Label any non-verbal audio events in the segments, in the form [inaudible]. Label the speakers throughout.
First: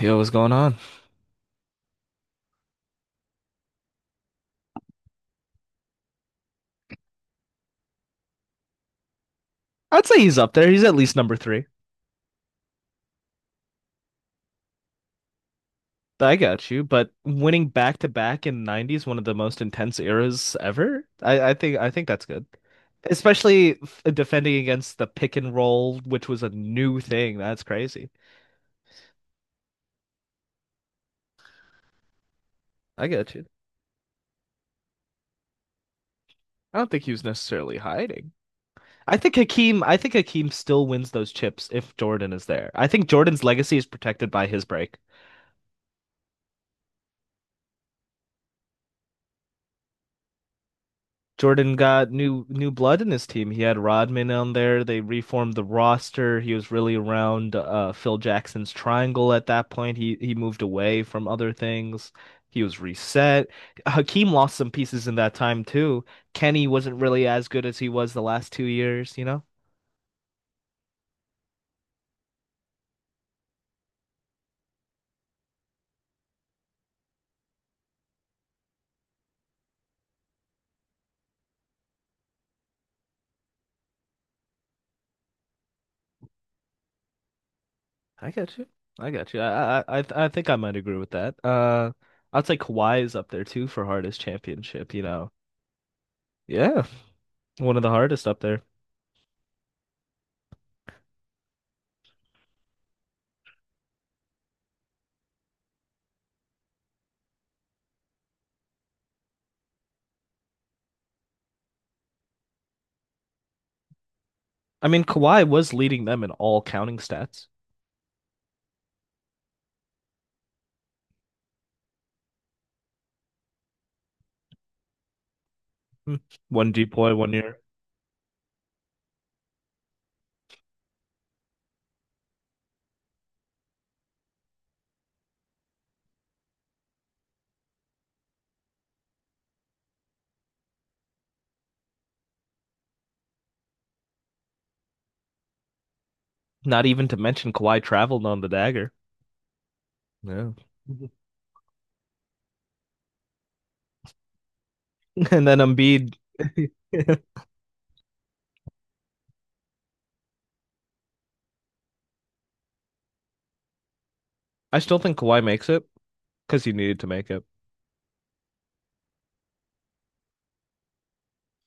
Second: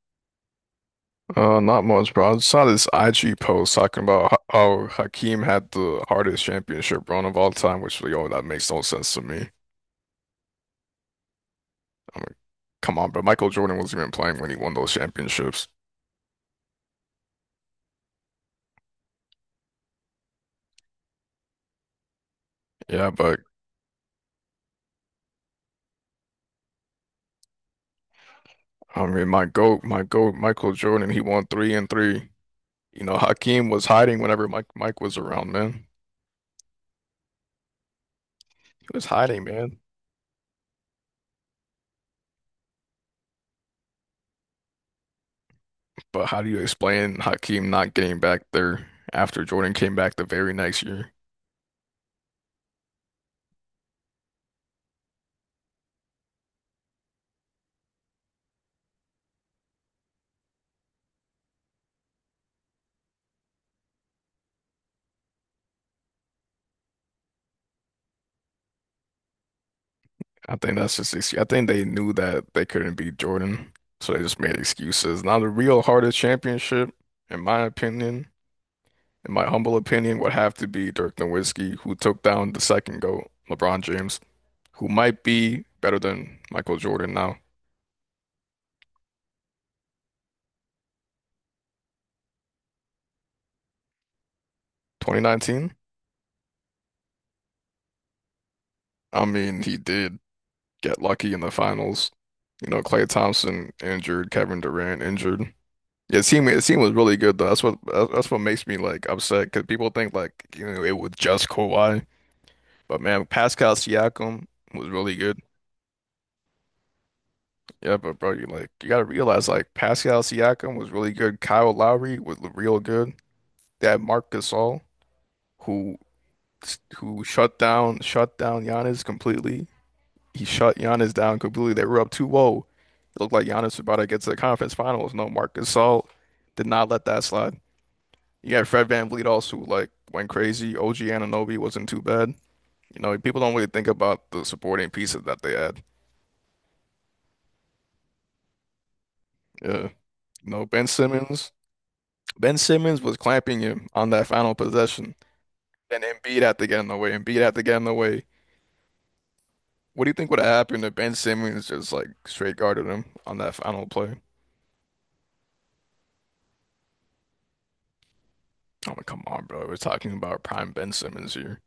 Speaker 1: Yo, what's going on?
Speaker 2: Not much, bro. I saw this IG post talking about how Hakeem had the hardest championship run of all time, which, yo, that makes no sense to me.
Speaker 1: I'd say he's up there. He's at least number three.
Speaker 2: I'm like, come on, but Michael Jordan wasn't even playing when he won those championships.
Speaker 1: I got you. But winning back to back in '90s, one of the most intense eras ever. I think that's good.
Speaker 2: Yeah, but
Speaker 1: Especially defending against the pick and roll, which was a new thing. That's crazy.
Speaker 2: I mean, my GOAT, Michael Jordan, he won three and three. You
Speaker 1: I
Speaker 2: know,
Speaker 1: got you.
Speaker 2: Hakeem was hiding whenever Mike was around, man.
Speaker 1: I don't think he was necessarily hiding.
Speaker 2: He was hiding, man.
Speaker 1: I think Hakeem still wins those chips if Jordan is there. I think Jordan's legacy is protected by his break.
Speaker 2: But how do you explain Hakeem not getting back there after Jordan came back the very next year?
Speaker 1: Jordan got new blood in his team. He had Rodman on there. They reformed the roster. He was really around Phil Jackson's triangle at that point. He moved away from other things. He was reset. Hakeem lost some pieces in that time too. Kenny wasn't really as good as he was the last 2 years, you know?
Speaker 2: I think that's just excuse. I think they knew that they couldn't beat Jordan, so they just made excuses. Now the real hardest championship, in my opinion, in my humble opinion, would have to be Dirk Nowitzki, who took down the second GOAT, LeBron James, who might be better than Michael Jordan now.
Speaker 1: I got you. I got you. I think I might agree with that. I'd say Kawhi is up there too for hardest championship, you know.
Speaker 2: 2019?
Speaker 1: Yeah, one of the hardest up there.
Speaker 2: I mean, he did get lucky in the finals. You know, Klay Thompson injured, Kevin Durant injured. Yeah, the team was really good though. That's what makes me like upset because people think like it was just Kawhi. But man, Pascal Siakam
Speaker 1: I
Speaker 2: was
Speaker 1: mean,
Speaker 2: really good.
Speaker 1: Kawhi was leading them in all counting stats.
Speaker 2: Yeah, but bro, you like you gotta realize like Pascal Siakam was really good. Kyle Lowry was real good. They had Marc Gasol who
Speaker 1: Hmm. One deploy,
Speaker 2: who
Speaker 1: 1 year.
Speaker 2: shut down Giannis completely. He shut Giannis down completely. They were up 2-0. It looked like Giannis was about to get to the conference finals. No, Marc Gasol did not let that slide. You got Fred VanVleet also who, like, went crazy. OG Anunoby wasn't too bad. You know, people don't really think about the supporting pieces that they had.
Speaker 1: Not even to mention Kawhi traveled on the dagger.
Speaker 2: Yeah.
Speaker 1: Yeah.
Speaker 2: No, Ben
Speaker 1: [laughs]
Speaker 2: Simmons. Ben Simmons was clamping him on that final possession,
Speaker 1: And then
Speaker 2: and
Speaker 1: Embiid.
Speaker 2: Embiid had to get in the way. Embiid
Speaker 1: [laughs]
Speaker 2: had to get in the way. What do you think would have happened if Ben Simmons just like straight guarded him on that final play?
Speaker 1: I still think Kawhi makes it because he needed to make it.
Speaker 2: I'm like, come on, bro. We're talking about prime Ben Simmons here.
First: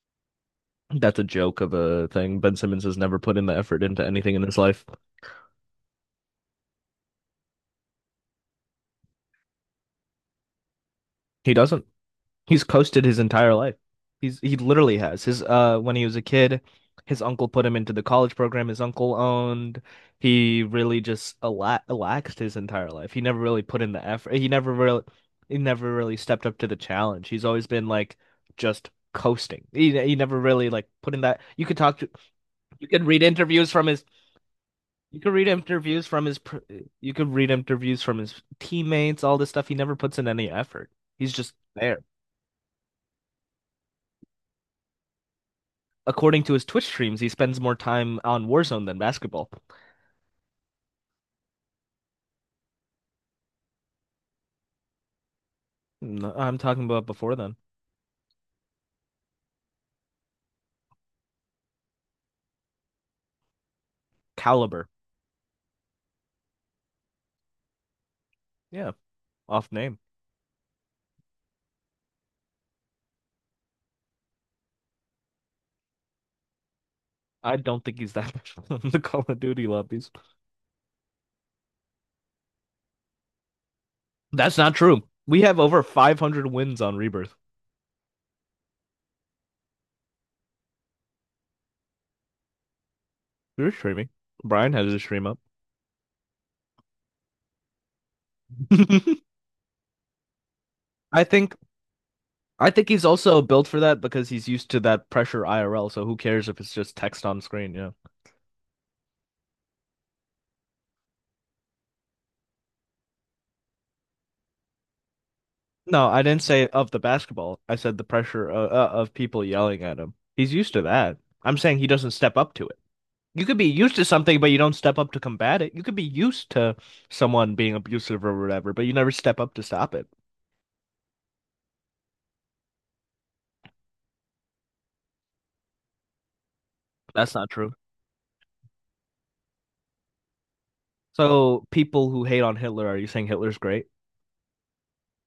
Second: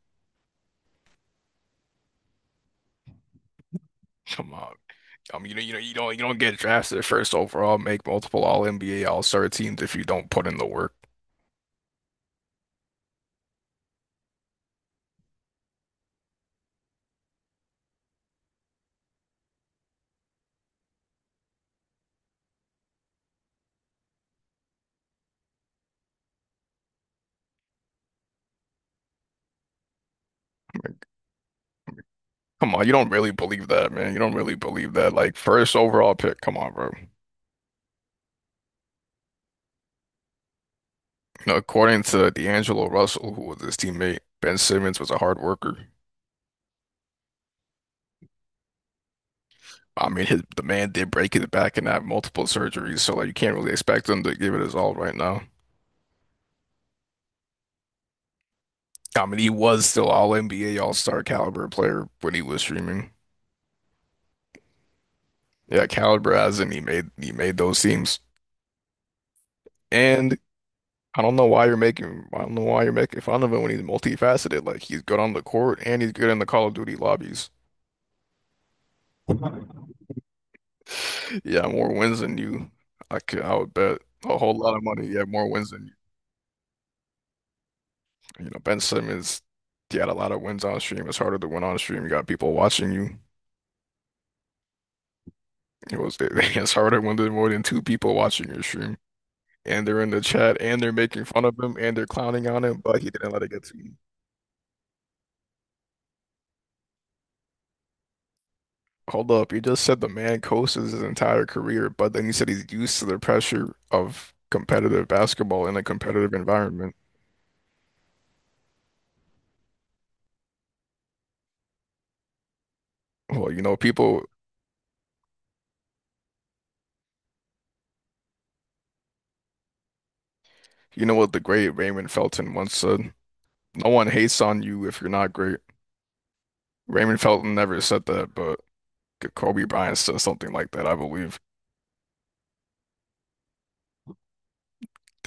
Speaker 1: That's a joke of a thing. Ben Simmons has never put in the effort into anything in
Speaker 2: Come
Speaker 1: his
Speaker 2: on.
Speaker 1: life.
Speaker 2: I mean, you don't get drafted first overall, make multiple All NBA All Star teams if you don't put in the work.
Speaker 1: He doesn't. He's coasted his entire life. He literally has his when he was a kid, his uncle put him into the college program his uncle owned. He really just ala relaxed his entire life. He never really put in the effort. He never really stepped up to the challenge. He's always been like just coasting. He never really like
Speaker 2: Like,
Speaker 1: put in that.
Speaker 2: come on,
Speaker 1: You
Speaker 2: you
Speaker 1: could
Speaker 2: don't
Speaker 1: read
Speaker 2: really believe
Speaker 1: interviews from
Speaker 2: that,
Speaker 1: his
Speaker 2: man. You don't really believe that.
Speaker 1: you could
Speaker 2: Like
Speaker 1: read
Speaker 2: first
Speaker 1: interviews
Speaker 2: overall
Speaker 1: from his
Speaker 2: pick.
Speaker 1: pr-
Speaker 2: Come on, bro.
Speaker 1: you could read interviews from his teammates, all this stuff. He never puts in any effort. He's just
Speaker 2: Now,
Speaker 1: there.
Speaker 2: according to D'Angelo Russell, who was his teammate, Ben Simmons was a hard worker.
Speaker 1: According to his Twitch streams, he spends more time on Warzone than basketball.
Speaker 2: I mean, the man did break his back and have multiple surgeries, so like you can't really expect him to give it his all right now.
Speaker 1: No, I'm talking about before then.
Speaker 2: I mean, he was still all NBA All-Star caliber player when he was streaming.
Speaker 1: Caliber.
Speaker 2: Yeah, caliber as in he made those teams.
Speaker 1: Yeah, off name.
Speaker 2: And I don't know why you're making fun of him when he's multifaceted. Like he's good on the court and he's good in the Call of Duty lobbies.
Speaker 1: I don't think he's that [laughs] much in the Call of Duty lobbies.
Speaker 2: Yeah, more wins than you. I would bet a
Speaker 1: That's
Speaker 2: whole
Speaker 1: not
Speaker 2: lot of
Speaker 1: true.
Speaker 2: money. Yeah,
Speaker 1: We
Speaker 2: more
Speaker 1: have
Speaker 2: wins
Speaker 1: over
Speaker 2: than you.
Speaker 1: 500 wins on Rebirth.
Speaker 2: You know, Ben Simmons, he had a lot of wins on stream. It's harder to win on stream. You got people watching you.
Speaker 1: You're streaming. Brian has his stream up.
Speaker 2: [laughs] It's harder when there's more than two people watching your
Speaker 1: [laughs]
Speaker 2: stream, and they're in the chat, and they're
Speaker 1: I
Speaker 2: making fun
Speaker 1: think
Speaker 2: of him, and they're clowning on
Speaker 1: I
Speaker 2: him.
Speaker 1: think
Speaker 2: But
Speaker 1: he's
Speaker 2: he didn't
Speaker 1: also
Speaker 2: let it get
Speaker 1: built
Speaker 2: to
Speaker 1: for
Speaker 2: you.
Speaker 1: that because he's used to that pressure IRL. So who cares if it's just text on screen? Yeah.
Speaker 2: Hold up, you just said the man coasts his entire career, but then you said he's used to the pressure of competitive basketball in a
Speaker 1: No, I
Speaker 2: competitive
Speaker 1: didn't say of
Speaker 2: environment.
Speaker 1: the basketball. I said the pressure of people yelling at him. He's used to that. I'm saying he doesn't step up to it. you
Speaker 2: Well,
Speaker 1: could be used to something, but you don't step up to combat it. You could be used to Someone being abusive or whatever, but you never step up to stop it.
Speaker 2: you know what the great Raymond Felton once said? No one hates on you if you're not great. Raymond
Speaker 1: That's not
Speaker 2: Felton
Speaker 1: true.
Speaker 2: never said that, but Kobe Bryant said something like that, I believe.
Speaker 1: So people who hate on Hitler, are you saying Hitler's great?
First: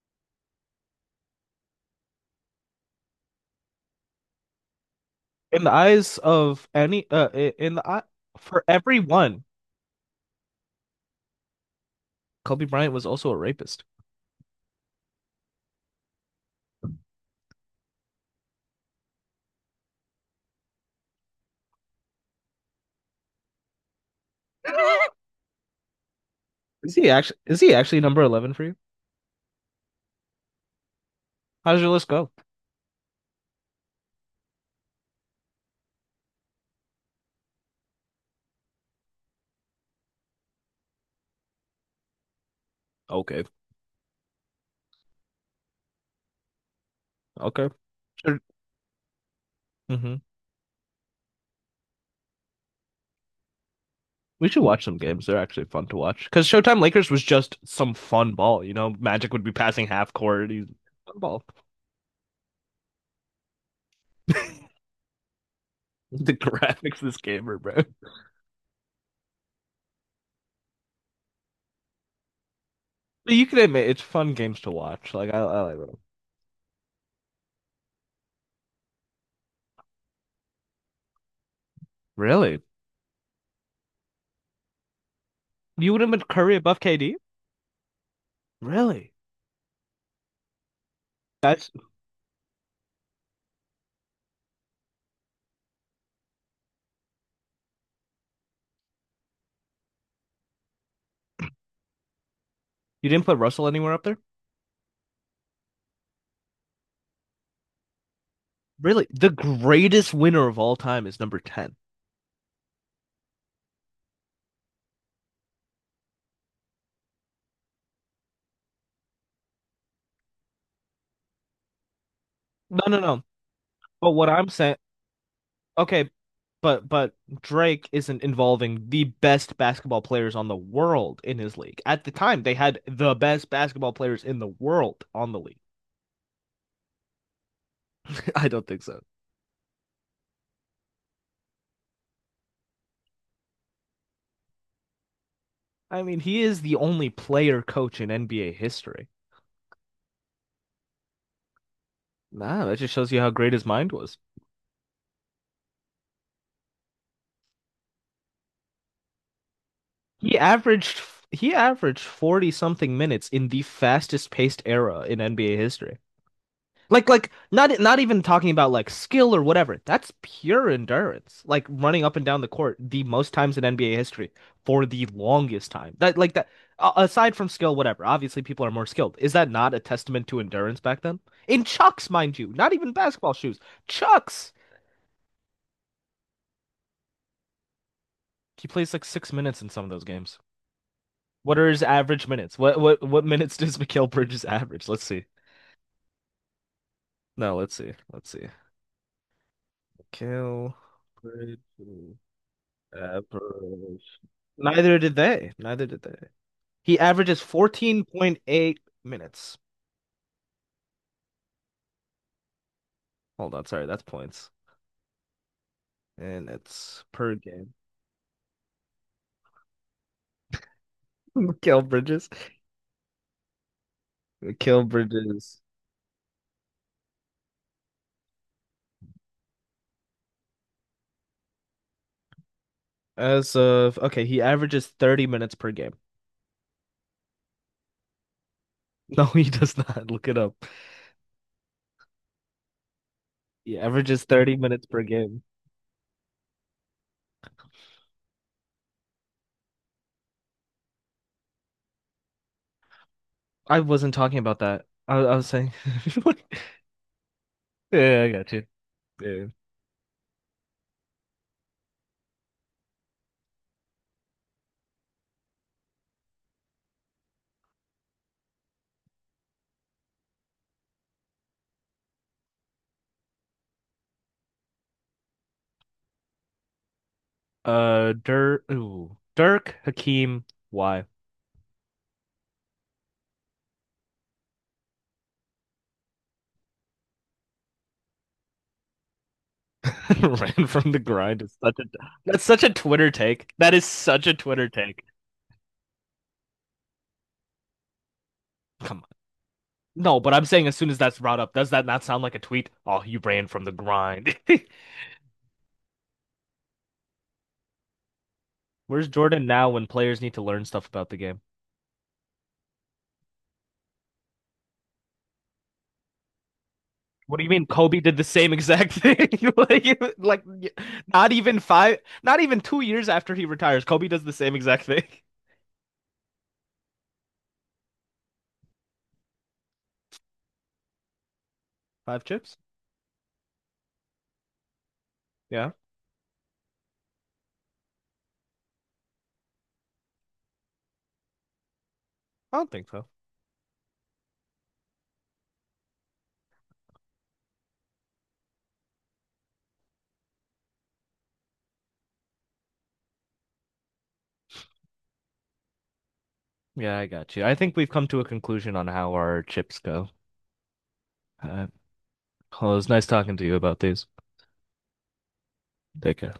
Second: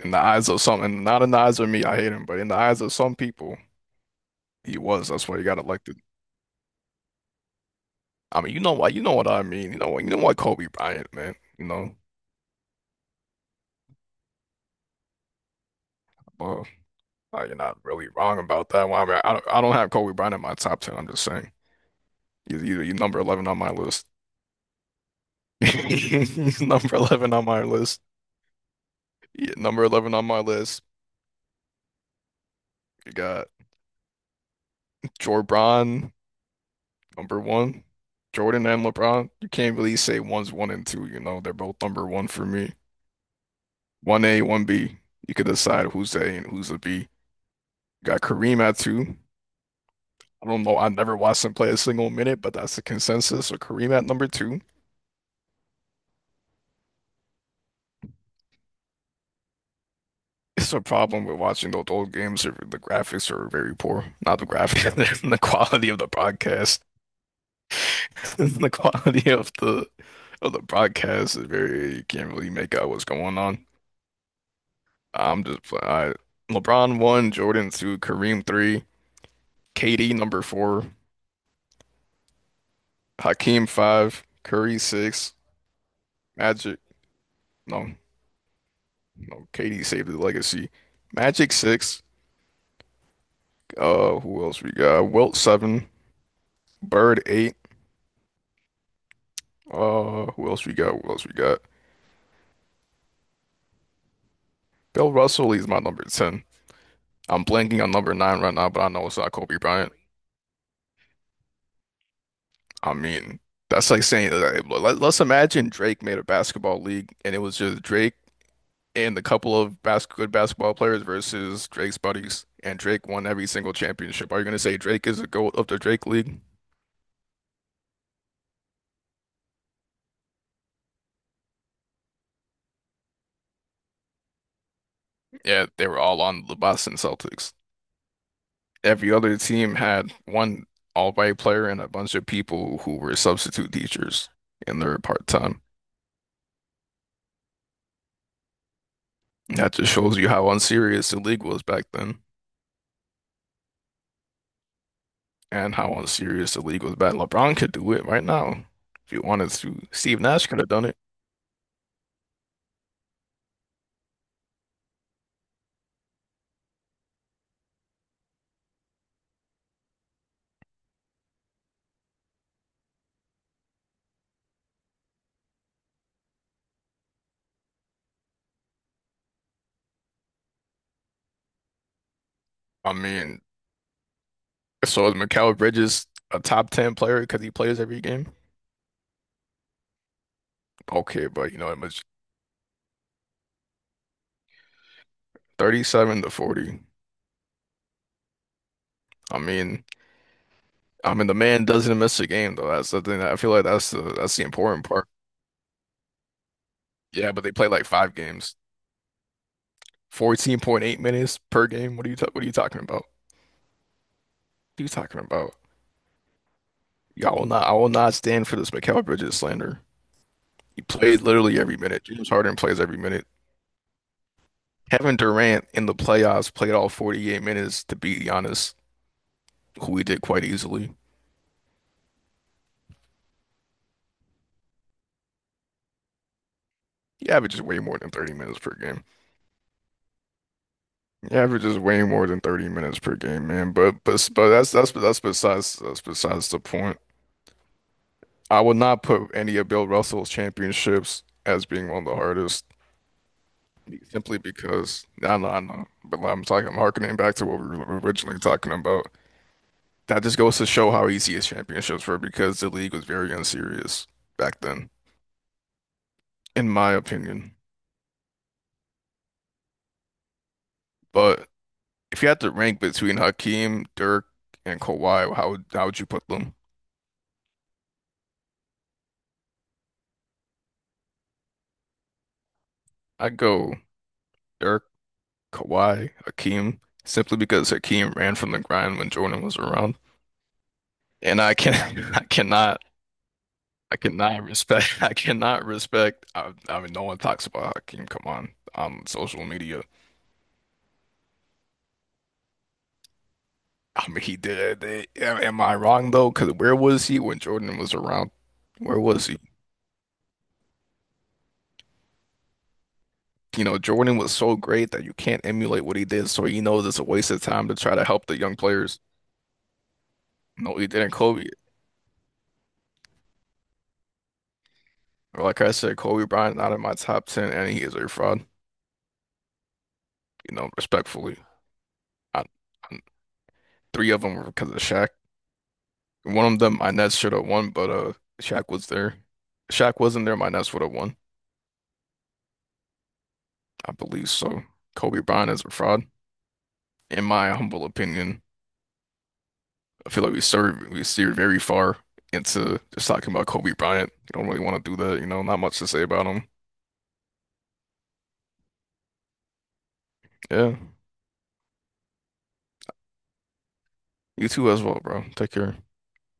Speaker 2: In the eyes of some, and not in the eyes of me, I hate him, but in the eyes of some people, he was. That's why he got
Speaker 1: In the
Speaker 2: elected.
Speaker 1: eyes of any, in the eye
Speaker 2: I mean, you
Speaker 1: For
Speaker 2: know why? You know what I
Speaker 1: everyone,
Speaker 2: mean. You know what? You know what Kobe Bryant, man. You know,
Speaker 1: Kobe Bryant was also a rapist.
Speaker 2: well, you're not really wrong about that. Well, I mean, I don't have Kobe Bryant in my top ten. I'm just saying, he's number 11 on my list.
Speaker 1: [laughs]
Speaker 2: [laughs] He's
Speaker 1: Is
Speaker 2: number
Speaker 1: he
Speaker 2: 11
Speaker 1: actually?
Speaker 2: on
Speaker 1: Is
Speaker 2: my
Speaker 1: he actually
Speaker 2: list.
Speaker 1: number 11 for you?
Speaker 2: Yeah, number 11 on my list.
Speaker 1: How does your list go?
Speaker 2: You got Jorbron. Number one, Jordan and LeBron. You can't really say one's one and two, you know. They're both number one for me.
Speaker 1: Okay,
Speaker 2: One A, one B. You could decide who's the A and who's the B. You
Speaker 1: okay.
Speaker 2: got
Speaker 1: Sure.
Speaker 2: Kareem at two.
Speaker 1: Hmm.
Speaker 2: I don't know. I never watched him play a single minute, but that's the consensus. So Kareem at number
Speaker 1: We
Speaker 2: two.
Speaker 1: should watch some games. They're actually fun to watch. Because Showtime Lakers was just some fun ball. You know, Magic would be passing half court. He's
Speaker 2: It's a
Speaker 1: Fun
Speaker 2: problem with
Speaker 1: ball.
Speaker 2: watching those old games. The graphics are very poor. Not the graphics, [laughs] the quality of the
Speaker 1: [laughs] The
Speaker 2: broadcast.
Speaker 1: graphics of this game are bro. But
Speaker 2: [laughs] The quality of the broadcast is very, you can't really make out what's going
Speaker 1: you can
Speaker 2: on.
Speaker 1: admit it's fun games to watch. Like I,
Speaker 2: I'm
Speaker 1: I
Speaker 2: just
Speaker 1: like
Speaker 2: pl-
Speaker 1: them.
Speaker 2: I, LeBron one, Jordan two, Kareem three, KD number four,
Speaker 1: Really?
Speaker 2: Hakeem five, Curry six,
Speaker 1: You would have put Curry above
Speaker 2: Magic
Speaker 1: KD?
Speaker 2: no
Speaker 1: Really?
Speaker 2: no KD saved the legacy, Magic
Speaker 1: That's
Speaker 2: six. Who else we got? Wilt seven, Bird eight. Who else we got?
Speaker 1: You didn't put Russell anywhere up there?
Speaker 2: Bill Russell is my number ten. I'm blanking on number nine right now, but I
Speaker 1: Really?
Speaker 2: know it's
Speaker 1: The
Speaker 2: not Kobe Bryant.
Speaker 1: greatest winner of all time is number 10.
Speaker 2: I mean, that's like saying that. Let's imagine Drake made a basketball league and it was just Drake, and the couple of bas good basketball players versus Drake's buddies, and
Speaker 1: No, no,
Speaker 2: Drake
Speaker 1: no.
Speaker 2: won every single
Speaker 1: But what
Speaker 2: championship. Are you
Speaker 1: I'm
Speaker 2: going to
Speaker 1: saying,
Speaker 2: say Drake is the GOAT of the Drake
Speaker 1: okay,
Speaker 2: League?
Speaker 1: but Drake isn't involving the best basketball players on the world in his league. At the time, they had the best basketball players in the world on the league.
Speaker 2: Yeah, they were all on the Boston Celtics.
Speaker 1: [laughs] I don't think so.
Speaker 2: Every other team had one all-white player and a bunch of people who were substitute teachers in their part-time.
Speaker 1: I mean, he is the only player coach in NBA history.
Speaker 2: That just shows you how unserious the league was back then
Speaker 1: Nah, that just shows you how great his mind was.
Speaker 2: and how unserious the league was back. LeBron could do it right now if he wanted to. Steve
Speaker 1: He
Speaker 2: Nash could have done it.
Speaker 1: averaged he averaged 40 something minutes in the fastest paced era in NBA history. Like not even talking about like skill or whatever. That's pure endurance. Like running up and down the court the most times in NBA history for the longest time. That like that a- Aside from skill whatever. Obviously people are more skilled. Is that not a testament to endurance back then? In Chucks, mind you. Not even
Speaker 2: I
Speaker 1: basketball
Speaker 2: mean,
Speaker 1: shoes. Chucks.
Speaker 2: So is Mikal Bridges a top 10 player because he plays every game?
Speaker 1: He plays like 6 minutes in some of those games.
Speaker 2: Okay, but
Speaker 1: What
Speaker 2: you
Speaker 1: are
Speaker 2: know, it
Speaker 1: his
Speaker 2: was
Speaker 1: average minutes? What minutes does Mikal Bridges average? Let's see.
Speaker 2: 37 to 40.
Speaker 1: No, let's see. Let's see.
Speaker 2: I mean,
Speaker 1: Mikal
Speaker 2: I mean the man doesn't
Speaker 1: Bridges
Speaker 2: miss a game though. That's the thing that I feel like that's the
Speaker 1: average.
Speaker 2: important
Speaker 1: Neither
Speaker 2: part.
Speaker 1: did they. Neither did they. He
Speaker 2: Yeah,
Speaker 1: averages
Speaker 2: but they play like five games.
Speaker 1: 14.8 minutes.
Speaker 2: 14.8 minutes per game. What are you talking about?
Speaker 1: Hold on, sorry, that's points.
Speaker 2: What are you talking about?
Speaker 1: And it's
Speaker 2: Yeah,
Speaker 1: per game.
Speaker 2: I will not stand for this Mikal Bridges slander. He plays
Speaker 1: [laughs]
Speaker 2: literally every
Speaker 1: Mikal
Speaker 2: minute.
Speaker 1: Bridges.
Speaker 2: James Harden plays every minute.
Speaker 1: Mikal
Speaker 2: Kevin
Speaker 1: Bridges.
Speaker 2: Durant in the playoffs played all 48 minutes to beat Giannis, who he did quite easily.
Speaker 1: As of okay, he averages 30 minutes per game.
Speaker 2: He averages way more than 30 minutes per game.
Speaker 1: [laughs] No, he does not. [laughs] Look it up.
Speaker 2: He averages way more than 30 minutes per game, man.
Speaker 1: He
Speaker 2: But
Speaker 1: averages
Speaker 2: but but
Speaker 1: 30 minutes per
Speaker 2: that's
Speaker 1: game.
Speaker 2: besides the point. I would not put any of Bill Russell's championships as being one of the hardest,
Speaker 1: I wasn't talking
Speaker 2: simply
Speaker 1: about that.
Speaker 2: because
Speaker 1: I was
Speaker 2: I
Speaker 1: saying
Speaker 2: know, but
Speaker 1: [laughs]
Speaker 2: like,
Speaker 1: what.
Speaker 2: I'm harkening back to what we were
Speaker 1: Yeah, I
Speaker 2: originally
Speaker 1: got you.
Speaker 2: talking about.
Speaker 1: Yeah.
Speaker 2: That just goes to show how easy his championships were because the league was very unserious back then, in my opinion. But if you had to rank between Hakeem, Dirk, and Kawhi, how would you put them?
Speaker 1: Dirk, ooh, Dirk Hakeem. Why
Speaker 2: I go Dirk, Kawhi, Hakeem, simply because Hakeem ran from the grind when Jordan was around,
Speaker 1: [laughs] ran from the grind
Speaker 2: and I
Speaker 1: is
Speaker 2: can
Speaker 1: such a
Speaker 2: [laughs] I
Speaker 1: that's such a
Speaker 2: cannot
Speaker 1: Twitter take. That is
Speaker 2: I
Speaker 1: such a
Speaker 2: cannot
Speaker 1: Twitter
Speaker 2: respect [laughs]
Speaker 1: take.
Speaker 2: I cannot respect I mean no one talks about Hakeem. Come
Speaker 1: Come on.
Speaker 2: on social media.
Speaker 1: No, but I'm saying as soon as that's brought up, does that not sound like a tweet? Oh, you ran from the
Speaker 2: I mean
Speaker 1: grind.
Speaker 2: he
Speaker 1: [laughs]
Speaker 2: did. Am I wrong though? Because where was he when Jordan was around? Where
Speaker 1: Where's
Speaker 2: was he?
Speaker 1: Jordan now when players need to learn stuff about the game?
Speaker 2: You know, Jordan was so great that you can't emulate what he did. So he knows it's a waste
Speaker 1: What
Speaker 2: of
Speaker 1: do you mean
Speaker 2: time to try
Speaker 1: Kobe
Speaker 2: to
Speaker 1: did the
Speaker 2: help the
Speaker 1: same
Speaker 2: young
Speaker 1: exact
Speaker 2: players.
Speaker 1: thing? [laughs] Like, like
Speaker 2: No, he didn't.
Speaker 1: not
Speaker 2: Kobe.
Speaker 1: even five, Not even 2 years after he retires, Kobe does the same exact thing.
Speaker 2: Like I said, Kobe Bryant not in my top ten, and he is a fraud, you know, respectfully.
Speaker 1: [laughs] Five
Speaker 2: I,
Speaker 1: chips?
Speaker 2: I, three of them were because of Shaq.
Speaker 1: Yeah,
Speaker 2: One of them, my Nets should have won, but Shaq was there. If Shaq wasn't there, my Nets would have won.
Speaker 1: I don't think so.
Speaker 2: I believe so. Kobe Bryant is a fraud, in my humble opinion. I feel like we steer very far into just talking about Kobe Bryant. You don't really want to do that, you know. Not much to say about him.
Speaker 1: Yeah, I got you. I think we've come to a conclusion on how our chips go.
Speaker 2: Yeah,
Speaker 1: Uh, well, it was nice talking to you about these.
Speaker 2: you too as well, bro. Take care.
Speaker 1: Take care.